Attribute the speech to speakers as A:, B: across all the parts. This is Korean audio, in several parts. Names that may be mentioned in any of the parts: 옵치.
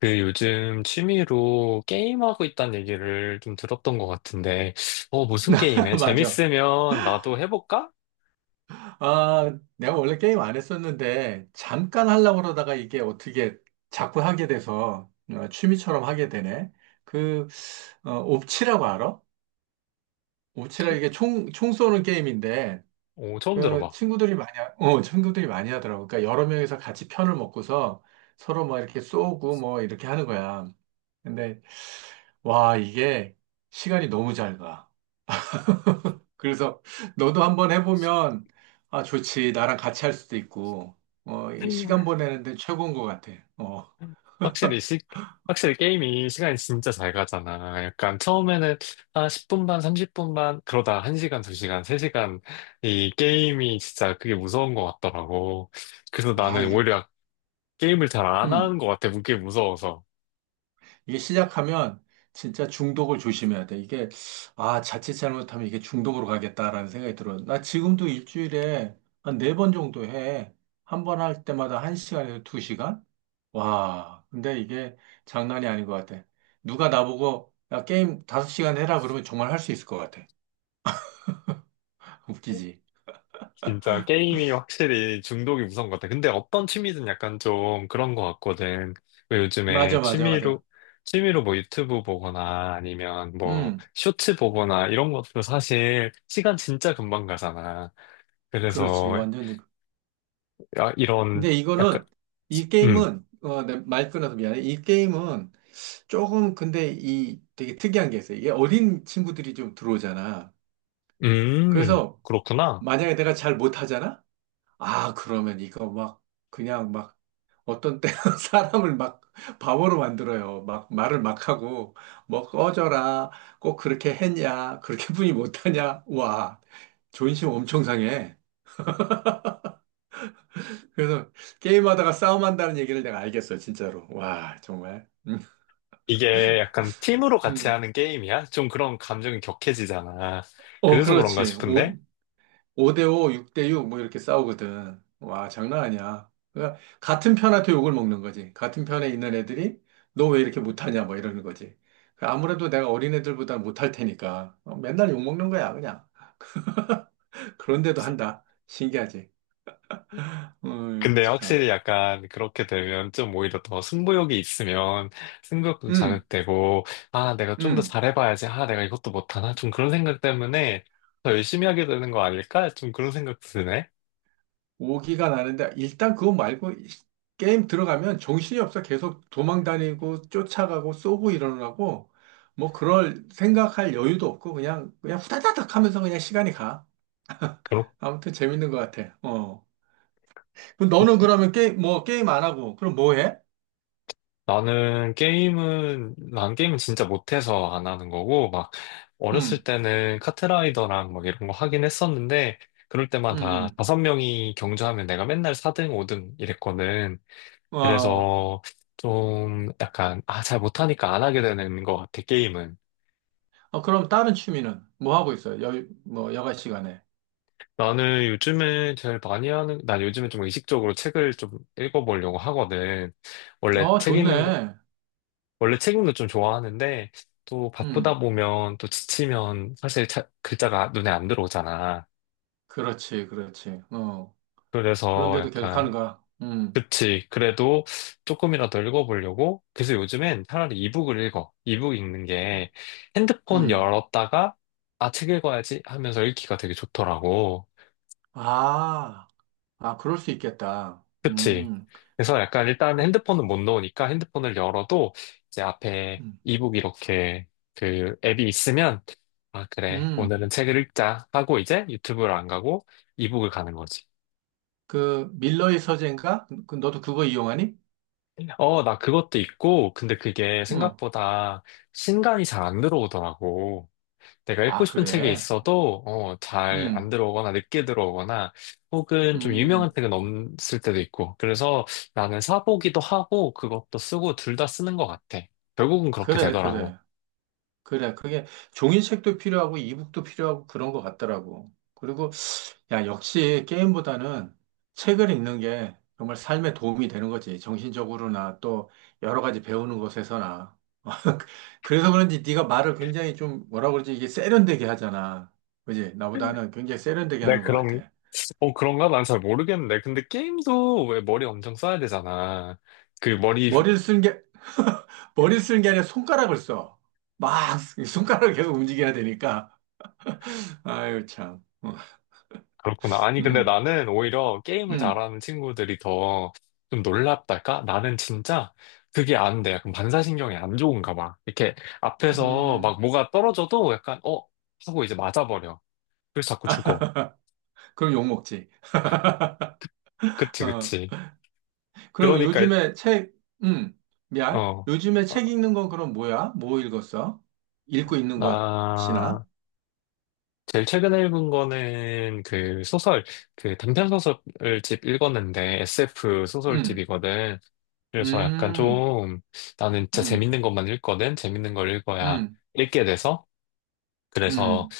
A: 그 요즘 취미로 게임하고 있다는 얘기를 좀 들었던 것 같은데, 무슨 게임해?
B: 맞아.
A: 재밌으면 나도 해볼까?
B: 아, 내가 원래 게임 안 했었는데, 잠깐 하려고 그러다가 이게 어떻게 자꾸 하게 돼서 취미처럼 하게 되네. 그, 옵치라고 알아? 옵치라
A: 치?
B: 이게 총 쏘는 게임인데,
A: 오, 처음 들어봐.
B: 친구들이 많이 하더라고. 그러니까 여러 명이서 같이 편을 먹고서 서로 막 이렇게 쏘고 뭐 이렇게 하는 거야. 근데, 와, 이게 시간이 너무 잘 가. 그래서 너도 한번 해보면 아 좋지 나랑 같이 할 수도 있고 이거 시간 보내는데 최고인 것 같아. 어아
A: 확실히 시, 확실히 게임이 시간이 진짜 잘 가잖아. 약간 처음에는 한 10분 반, 30분 반, 그러다 1시간, 2시간, 3시간. 이 게임이 진짜 그게 무서운 것 같더라고. 그래서 나는
B: 이게
A: 오히려 게임을 잘 안
B: 음
A: 하는 것 같아. 그게 무서워서.
B: 이게 시작하면 진짜 중독을 조심해야 돼. 이게 아 자칫 잘못하면 이게 중독으로 가겠다라는 생각이 들어. 나 지금도 일주일에 한 네 번 정도 해. 한 번 할 때마다 한 시간에서 두 시간? 와 근데 이게 장난이 아닌 것 같아. 누가 나보고 야 게임 다섯 시간 해라 그러면 정말 할 수 있을 것 같아. 웃기지.
A: 진짜 게임이 확실히 중독이 무서운 것 같아. 근데 어떤 취미든 약간 좀 그런 것 같거든. 왜 요즘에
B: 맞아, 맞아,
A: 취미로,
B: 맞아.
A: 취미로 뭐 유튜브 보거나 아니면 뭐
B: 음,
A: 쇼츠 보거나 이런 것도 사실 시간 진짜 금방 가잖아.
B: 그렇지.
A: 그래서
B: 완전 히.
A: 이런
B: 근데
A: 약간,
B: 이
A: 음,
B: 게임은, 내 말 끊어서 미안해. 이 게임은 조금, 근데 이 되게 특이한 게 있어요. 이게 어린 친구들이 좀 들어오잖아. 그래서
A: 그렇구나.
B: 만약에 내가 잘 못하잖아? 아, 그러면 이거 막, 그냥 막, 어떤 때는 사람을 막 바보로 만들어요. 막 말을 막 하고, 뭐 꺼져라. 꼭 그렇게 했냐. 그렇게 뿐이 못하냐. 와, 존심 엄청 상해. 그래서 게임하다가 싸움한다는 얘기를 내가 알겠어요, 진짜로. 와, 정말. 음.
A: 이게 약간 팀으로 같이
B: 음.
A: 하는 게임이야? 좀 그런 감정이 격해지잖아. 그래서 그런가
B: 그렇지.
A: 싶은데?
B: 5 대 5, 6대 6, 뭐 이렇게 싸우거든. 와, 장난 아니야. 그러니까 같은 편한테 욕을 먹는 거지. 같은 편에 있는 애들이 너 왜 이렇게 못하냐, 뭐 이러는 거지. 그 아무래도 내가 어린 애들보다 못할 테니까 맨날 욕 먹는 거야, 그냥. 그런데도 한다. 신기하지.
A: 근데
B: 참.
A: 확실히 약간 그렇게 되면 좀 오히려 더 승부욕이 있으면 승부욕도
B: 음.
A: 자극되고, 아, 내가 좀 더
B: 음.
A: 잘해봐야지. 아, 내가 이것도 못하나? 좀 그런 생각 때문에 더 열심히 하게 되는 거 아닐까? 좀 그런 생각 드네.
B: 오기가 나는데 일단 그거 말고 게임 들어가면 정신이 없어. 계속 도망 다니고 쫓아가고 쏘고 일어나고 뭐 그럴 생각할 여유도 없고 그냥 후다다닥 하면서 그냥 시간이 가.
A: 그렇
B: 아무튼 재밌는 것 같아. 어. 그럼 너는 그러면 게임 뭐 게임 안 하고 그럼 뭐 해?
A: 난 게임은 진짜 못해서 안 하는 거고, 막,
B: 음.
A: 어렸을 때는 카트라이더랑 막 이런 거 하긴 했었는데, 그럴 때마다
B: 음.
A: 다섯 명이 경주하면 내가 맨날 4등, 5등 이랬거든.
B: 음. 어.
A: 그래서 좀 약간, 아, 잘 못하니까 안 하게 되는 것 같아, 게임은.
B: 어, 그럼 다른 취미는 뭐 하고 있어? 뭐 여가 시간에.
A: 나는 요즘에 제일 많이 하는, 난 요즘에 좀 의식적으로 책을 좀 읽어보려고 하거든. 원래
B: 어,
A: 책 읽는 거,
B: 좋네.
A: 원래 책 읽는 거 좀 좋아하는데, 또 바쁘다
B: 음.
A: 보면 또 지치면 사실 글자가 눈에 안 들어오잖아.
B: 그렇지. 그렇지. 어.
A: 그래서
B: 그런데도 계속 하는
A: 약간
B: 거야. 음.
A: 그치. 그래도 조금이라도 읽어보려고. 그래서 요즘엔 차라리 이북을 읽어. 이북 읽는 게 핸드폰
B: 음.
A: 열었다가, 아, 책 읽어야지 하면서 읽기가 되게 좋더라고.
B: 아, 그럴 수 있겠다.
A: 그치. 그래서 약간 일단
B: 그,
A: 핸드폰은 못 넣으니까 핸드폰을 열어도 이제 앞에
B: 음.
A: 이북 이렇게 그 앱이 있으면, 아, 그래.
B: 음.
A: 오늘은 책을 읽자 하고 이제 유튜브를 안 가고 이북을 가는 거지.
B: 그 밀러의 서재인가? 그 너도 그거 이용하니?
A: 어, 나 그것도 있고, 근데 그게
B: 응.
A: 생각보다 신간이 잘 안 들어오더라고. 내가 읽고
B: 아,
A: 싶은 책이
B: 그래.
A: 있어도 어, 잘 안
B: 음.
A: 들어오거나 늦게 들어오거나 혹은 좀 유명한
B: 음.
A: 책은 없을 때도 있고 그래서 나는 사보기도 하고 그것도 쓰고 둘 다 쓰는 것 같아. 결국은 그렇게
B: 그래,
A: 되더라고.
B: 그래, 그래. 그게 종이책도 필요하고 이북도 필요하고 그런 것 같더라고. 그리고 야, 역시 게임보다는 책을 읽는 게 정말 삶에 도움이 되는 거지. 정신적으로나 또 여러 가지 배우는 것에서나. 그래서 그런지 네가 말을 굉장히 좀 뭐라 그러지? 이게 세련되게 하잖아. 그지? 나보다는 굉장히 세련되게
A: 네,
B: 하는 것
A: 그럼
B: 같아.
A: 어, 그런가? 난 잘 모르겠는데. 근데 게임도 왜 머리 엄청 써야 되잖아. 그 머리
B: 머리를 쓰는 게, 머리를 쓰는 게 아니라 손가락을 써. 막 손가락을 계속 움직여야 되니까. 아유, 참.
A: 그렇구나. 아니, 근데
B: 음.
A: 나는 오히려 게임을
B: 음.
A: 잘하는 친구들이 더 좀 놀랍달까? 나는 진짜 그게 안 돼. 약간 반사신경이 안 좋은가 봐. 이렇게 앞에서
B: 음.
A: 막 뭐가 떨어져도 약간, 어? 하고 이제 맞아버려. 그래서 자꾸 죽어.
B: 그럼 욕 먹지.
A: 그치,
B: 어.
A: 그치.
B: 그러면
A: 그러니까,
B: 요즘에 책, 음, 미안.
A: 어,
B: 요즘에
A: 어,
B: 책 읽는 건 그럼 뭐야? 뭐 읽었어? 읽고 있는
A: 나,
B: 것이나?
A: 제일 최근에 읽은 거는 그 단편 소설집 읽었는데 SF
B: 음.
A: 소설집이거든. 그래서 약간
B: 음.
A: 좀 나는 진짜
B: 음.
A: 재밌는 것만 읽거든. 재밌는 걸 읽어야
B: 음.
A: 읽게 돼서. 그래서
B: 음.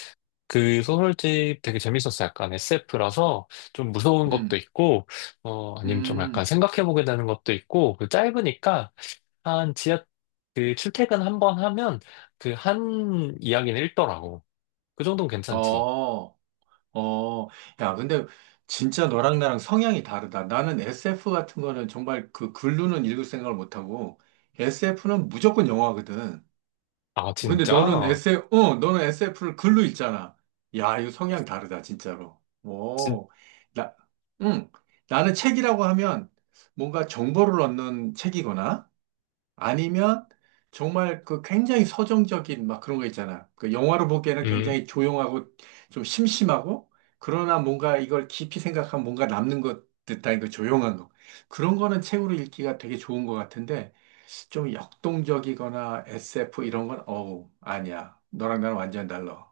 A: 그 소설집 되게 재밌었어. 약간 SF라서 좀 무서운 것도
B: 음.
A: 있고, 어, 아니면 좀 약간
B: 음.
A: 생각해보게 되는 것도 있고, 그 짧으니까 한 지하, 그 출퇴근 한 번 하면 그 한 이야기는 읽더라고. 그 정도면 괜찮지.
B: 어, 어. 야, 근데 진짜 너랑 나랑 성향이 다르다. 나는 SF 같은 거는 정말 그 글로는 읽을 생각을 못하고, SF는 무조건 영화거든.
A: 아,
B: 근데 너는
A: 진짜?
B: SF, 너는 SF를 글로 읽잖아. 야, 이거 성향 다르다, 진짜로.
A: 진,
B: 오, 나, 응. 나는 책이라고 하면 뭔가 정보를 얻는 책이거나 아니면 정말 그 굉장히 서정적인 막 그런 거 있잖아. 그 영화로 보기에는
A: 음,
B: 굉장히 조용하고 좀 심심하고 그러나 뭔가 이걸 깊이 생각하면 뭔가 남는 것 듯한 그 조용한 거. 그런 거는 책으로 읽기가 되게 좋은 것 같은데 좀 역동적이거나 SF 이런 건 어우 아니야. 너랑 나랑 완전 달라.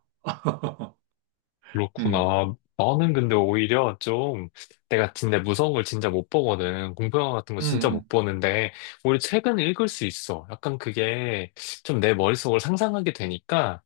B: 음.
A: 그렇구나. 나는 근데 오히려 좀, 내가 진짜 무서운 걸 진짜 못 보거든. 공포영화 같은 거 진짜 못
B: 음.
A: 보는데, 오히려 책은 읽을 수 있어. 약간 그게 좀 내 머릿속을 상상하게 되니까,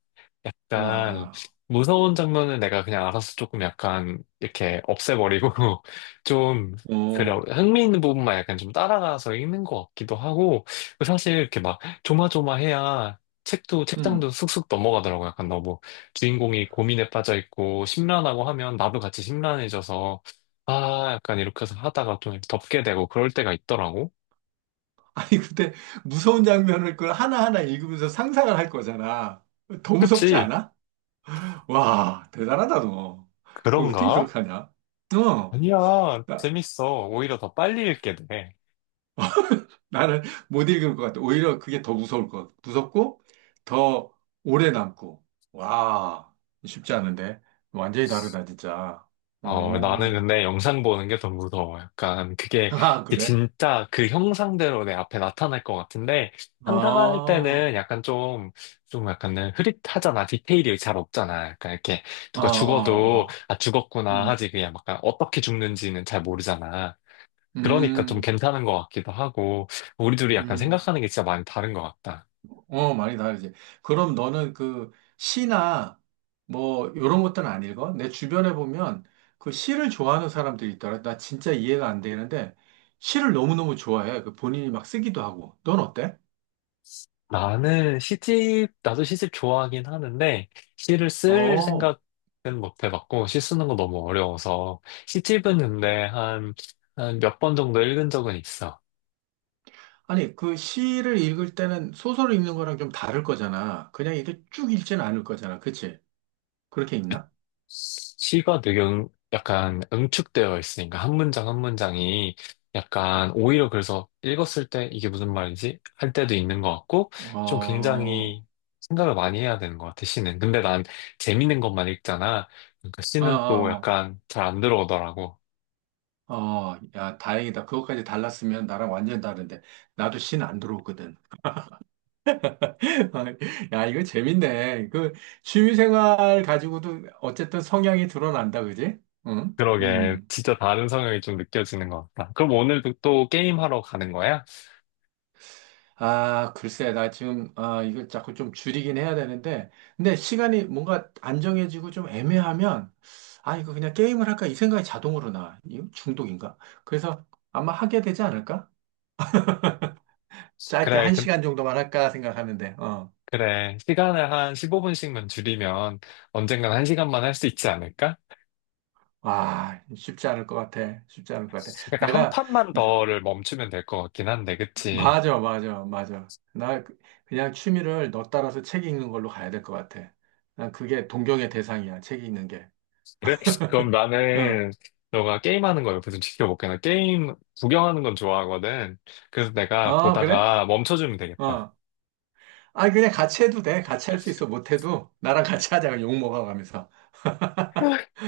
B: 음.
A: 약간
B: 와.
A: 무서운 장면은 내가 그냥 알아서 조금 약간 이렇게 없애버리고 좀 그래
B: 오.
A: 흥미있는 부분만 약간 좀 따라가서 읽는 것 같기도 하고 그 사실 이렇게 막 조마조마해야 책도 책장도
B: 음.
A: 쑥쑥 넘어가더라고. 약간 너무 주인공이 고민에 빠져 있고 심란하고 하면 나도 같이 심란해져서 아 약간 이렇게 해서 하다가 좀 덮게 되고 그럴 때가 있더라고.
B: 아니 근데 무서운 장면을 그걸 하나하나 읽으면서 상상을 할 거잖아. 더 무섭지
A: 그치.
B: 않아? 와, 대단하다, 너. 그 어떻게
A: 그런가.
B: 그렇게 하냐? 어,
A: 아니야,
B: 나,
A: 재밌어. 오히려 더 빨리 읽게 돼.
B: 나는 못 읽을 것 같아. 오히려 그게 더 무서울 것 같아. 무섭고, 더 오래 남고. 와, 쉽지 않은데. 완전히 다르다, 진짜.
A: 어, 나는
B: 오,
A: 근데 영상 보는 게 더 무서워. 약간 그게
B: 아,
A: 이게
B: 그래?
A: 진짜 그 형상대로 내 앞에 나타날 것 같은데 상상할
B: 아,
A: 때는 약간 좀, 좀 약간은 흐릿하잖아. 디테일이 잘 없잖아. 약간 이렇게
B: 아,
A: 누가 죽어도 아, 죽었구나
B: 음.
A: 하지. 그냥 약간 어떻게 죽는지는 잘 모르잖아. 그러니까 좀
B: 음.
A: 괜찮은 것 같기도 하고 우리 둘이 약간
B: 음.
A: 생각하는 게 진짜 많이 다른 것 같다.
B: 어, 많이 다르지. 그럼 너는 시나 뭐 이런 것들은 안 읽어? 내 주변에 보면 그 시를 좋아하는 사람들이 있더라. 나 진짜 이해가 안 되는데 시를 너무너무 좋아해. 그 본인이 막 쓰기도 하고. 넌 어때?
A: 나도 시집 좋아하긴 하는데, 시를 쓸
B: 어.
A: 생각은 못 해봤고, 시 쓰는 거 너무 어려워서, 시집은 근데 한, 한 몇 번 정도 읽은 적은 있어.
B: 아니, 그 시를 읽을 때는 소설을 읽는 거랑 좀 다를 거잖아. 그냥 이렇게 쭉 읽지는 않을 거잖아. 그치? 그렇게 읽나?
A: 시가 되게 약간 응축되어 있으니까, 한 문장 한 문장이 약간, 오히려 그래서 읽었을 때 이게 무슨 말이지? 할 때도 있는 것 같고,
B: 어,
A: 좀
B: 어,
A: 굉장히 생각을 많이 해야 되는 것 같아, 시는. 근데 난 재밌는 것만 읽잖아. 그러니까 시는 또
B: 어,
A: 약간 잘 안 들어오더라고.
B: 어, 야, 다행이다. 그것까지 달랐으면 나랑 완전 다른데. 나도 시는 안 들어오거든. 야, 이거 재밌네. 그 취미생활 가지고도 어쨌든 성향이 드러난다, 그지? 응?
A: 그러게.
B: 음.
A: 진짜 다른 성향이 좀 느껴지는 것 같다. 그럼 오늘도 또 게임하러 가는 거야?
B: 아, 글쎄, 아, 이걸 자꾸 좀 줄이긴 해야 되는데, 근데 시간이 뭔가 안정해지고 좀 애매하면, 아, 이거 그냥 게임을 할까? 이 생각이 자동으로 나. 이거 중독인가? 그래서 아마 하게 되지 않을까? 짧게
A: 그래,
B: 한
A: 그,
B: 시간 정도만 할까 생각하는데, 어.
A: 그래. 시간을 한 15분씩만 줄이면 언젠간 한시간만 할 수 있지 않을까?
B: 와, 쉽지 않을 것 같아. 쉽지 않을 것 같아.
A: 약간 한
B: 내가
A: 판만 더를 멈추면 될 것 같긴 한데, 그치?
B: 맞아, 맞아, 맞아. 그냥 취미를 너 따라서 책 읽는 걸로 가야 될 것 같아. 난 그게 동경의 대상이야, 책 읽는 게.
A: 그래? 그럼
B: 응.
A: 나는 너가 게임하는 거 옆에서 지켜볼게. 나 게임 구경하는 건 좋아하거든. 그래서 내가
B: 어, 그래?
A: 보다가 멈춰주면 되겠다.
B: 어. 아, 그냥 같이 해도 돼. 같이 할 수 있어. 못해도 나랑 같이 하자. 그냥 욕 먹어가면서.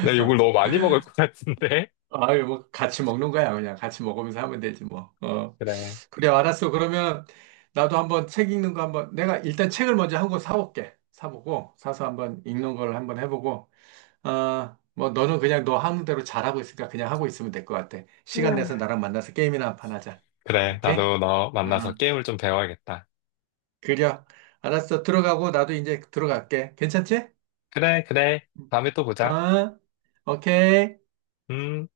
A: 나 욕을 너무 많이 먹을 것 같은데?
B: 아유, 뭐, 같이 먹는 거야. 그냥 같이 먹으면서 하면 되지, 뭐. 어.
A: 그래.
B: 그래, 알았어. 그러면 나도 한번 책 읽는 거 한번, 내가 일단 책을 먼저 한 권 사올게. 사보고, 사서 한번 읽는 걸 한번 해보고, 아, 뭐 너는 그냥 너 하는 대로 잘하고 있으니까 그냥 하고 있으면 될 것 같아. 시간 내서 나랑 만나서 게임이나 한 판 하자.
A: 그래.
B: 오케이?
A: 나도 너 만나서
B: 응.
A: 게임을 좀 배워야겠다.
B: 그려. 알았어. 들어가고 나도 이제 들어갈게. 괜찮지?
A: 그래, 그래. 다음에 또 보자.
B: 어? 오케이.
A: 음.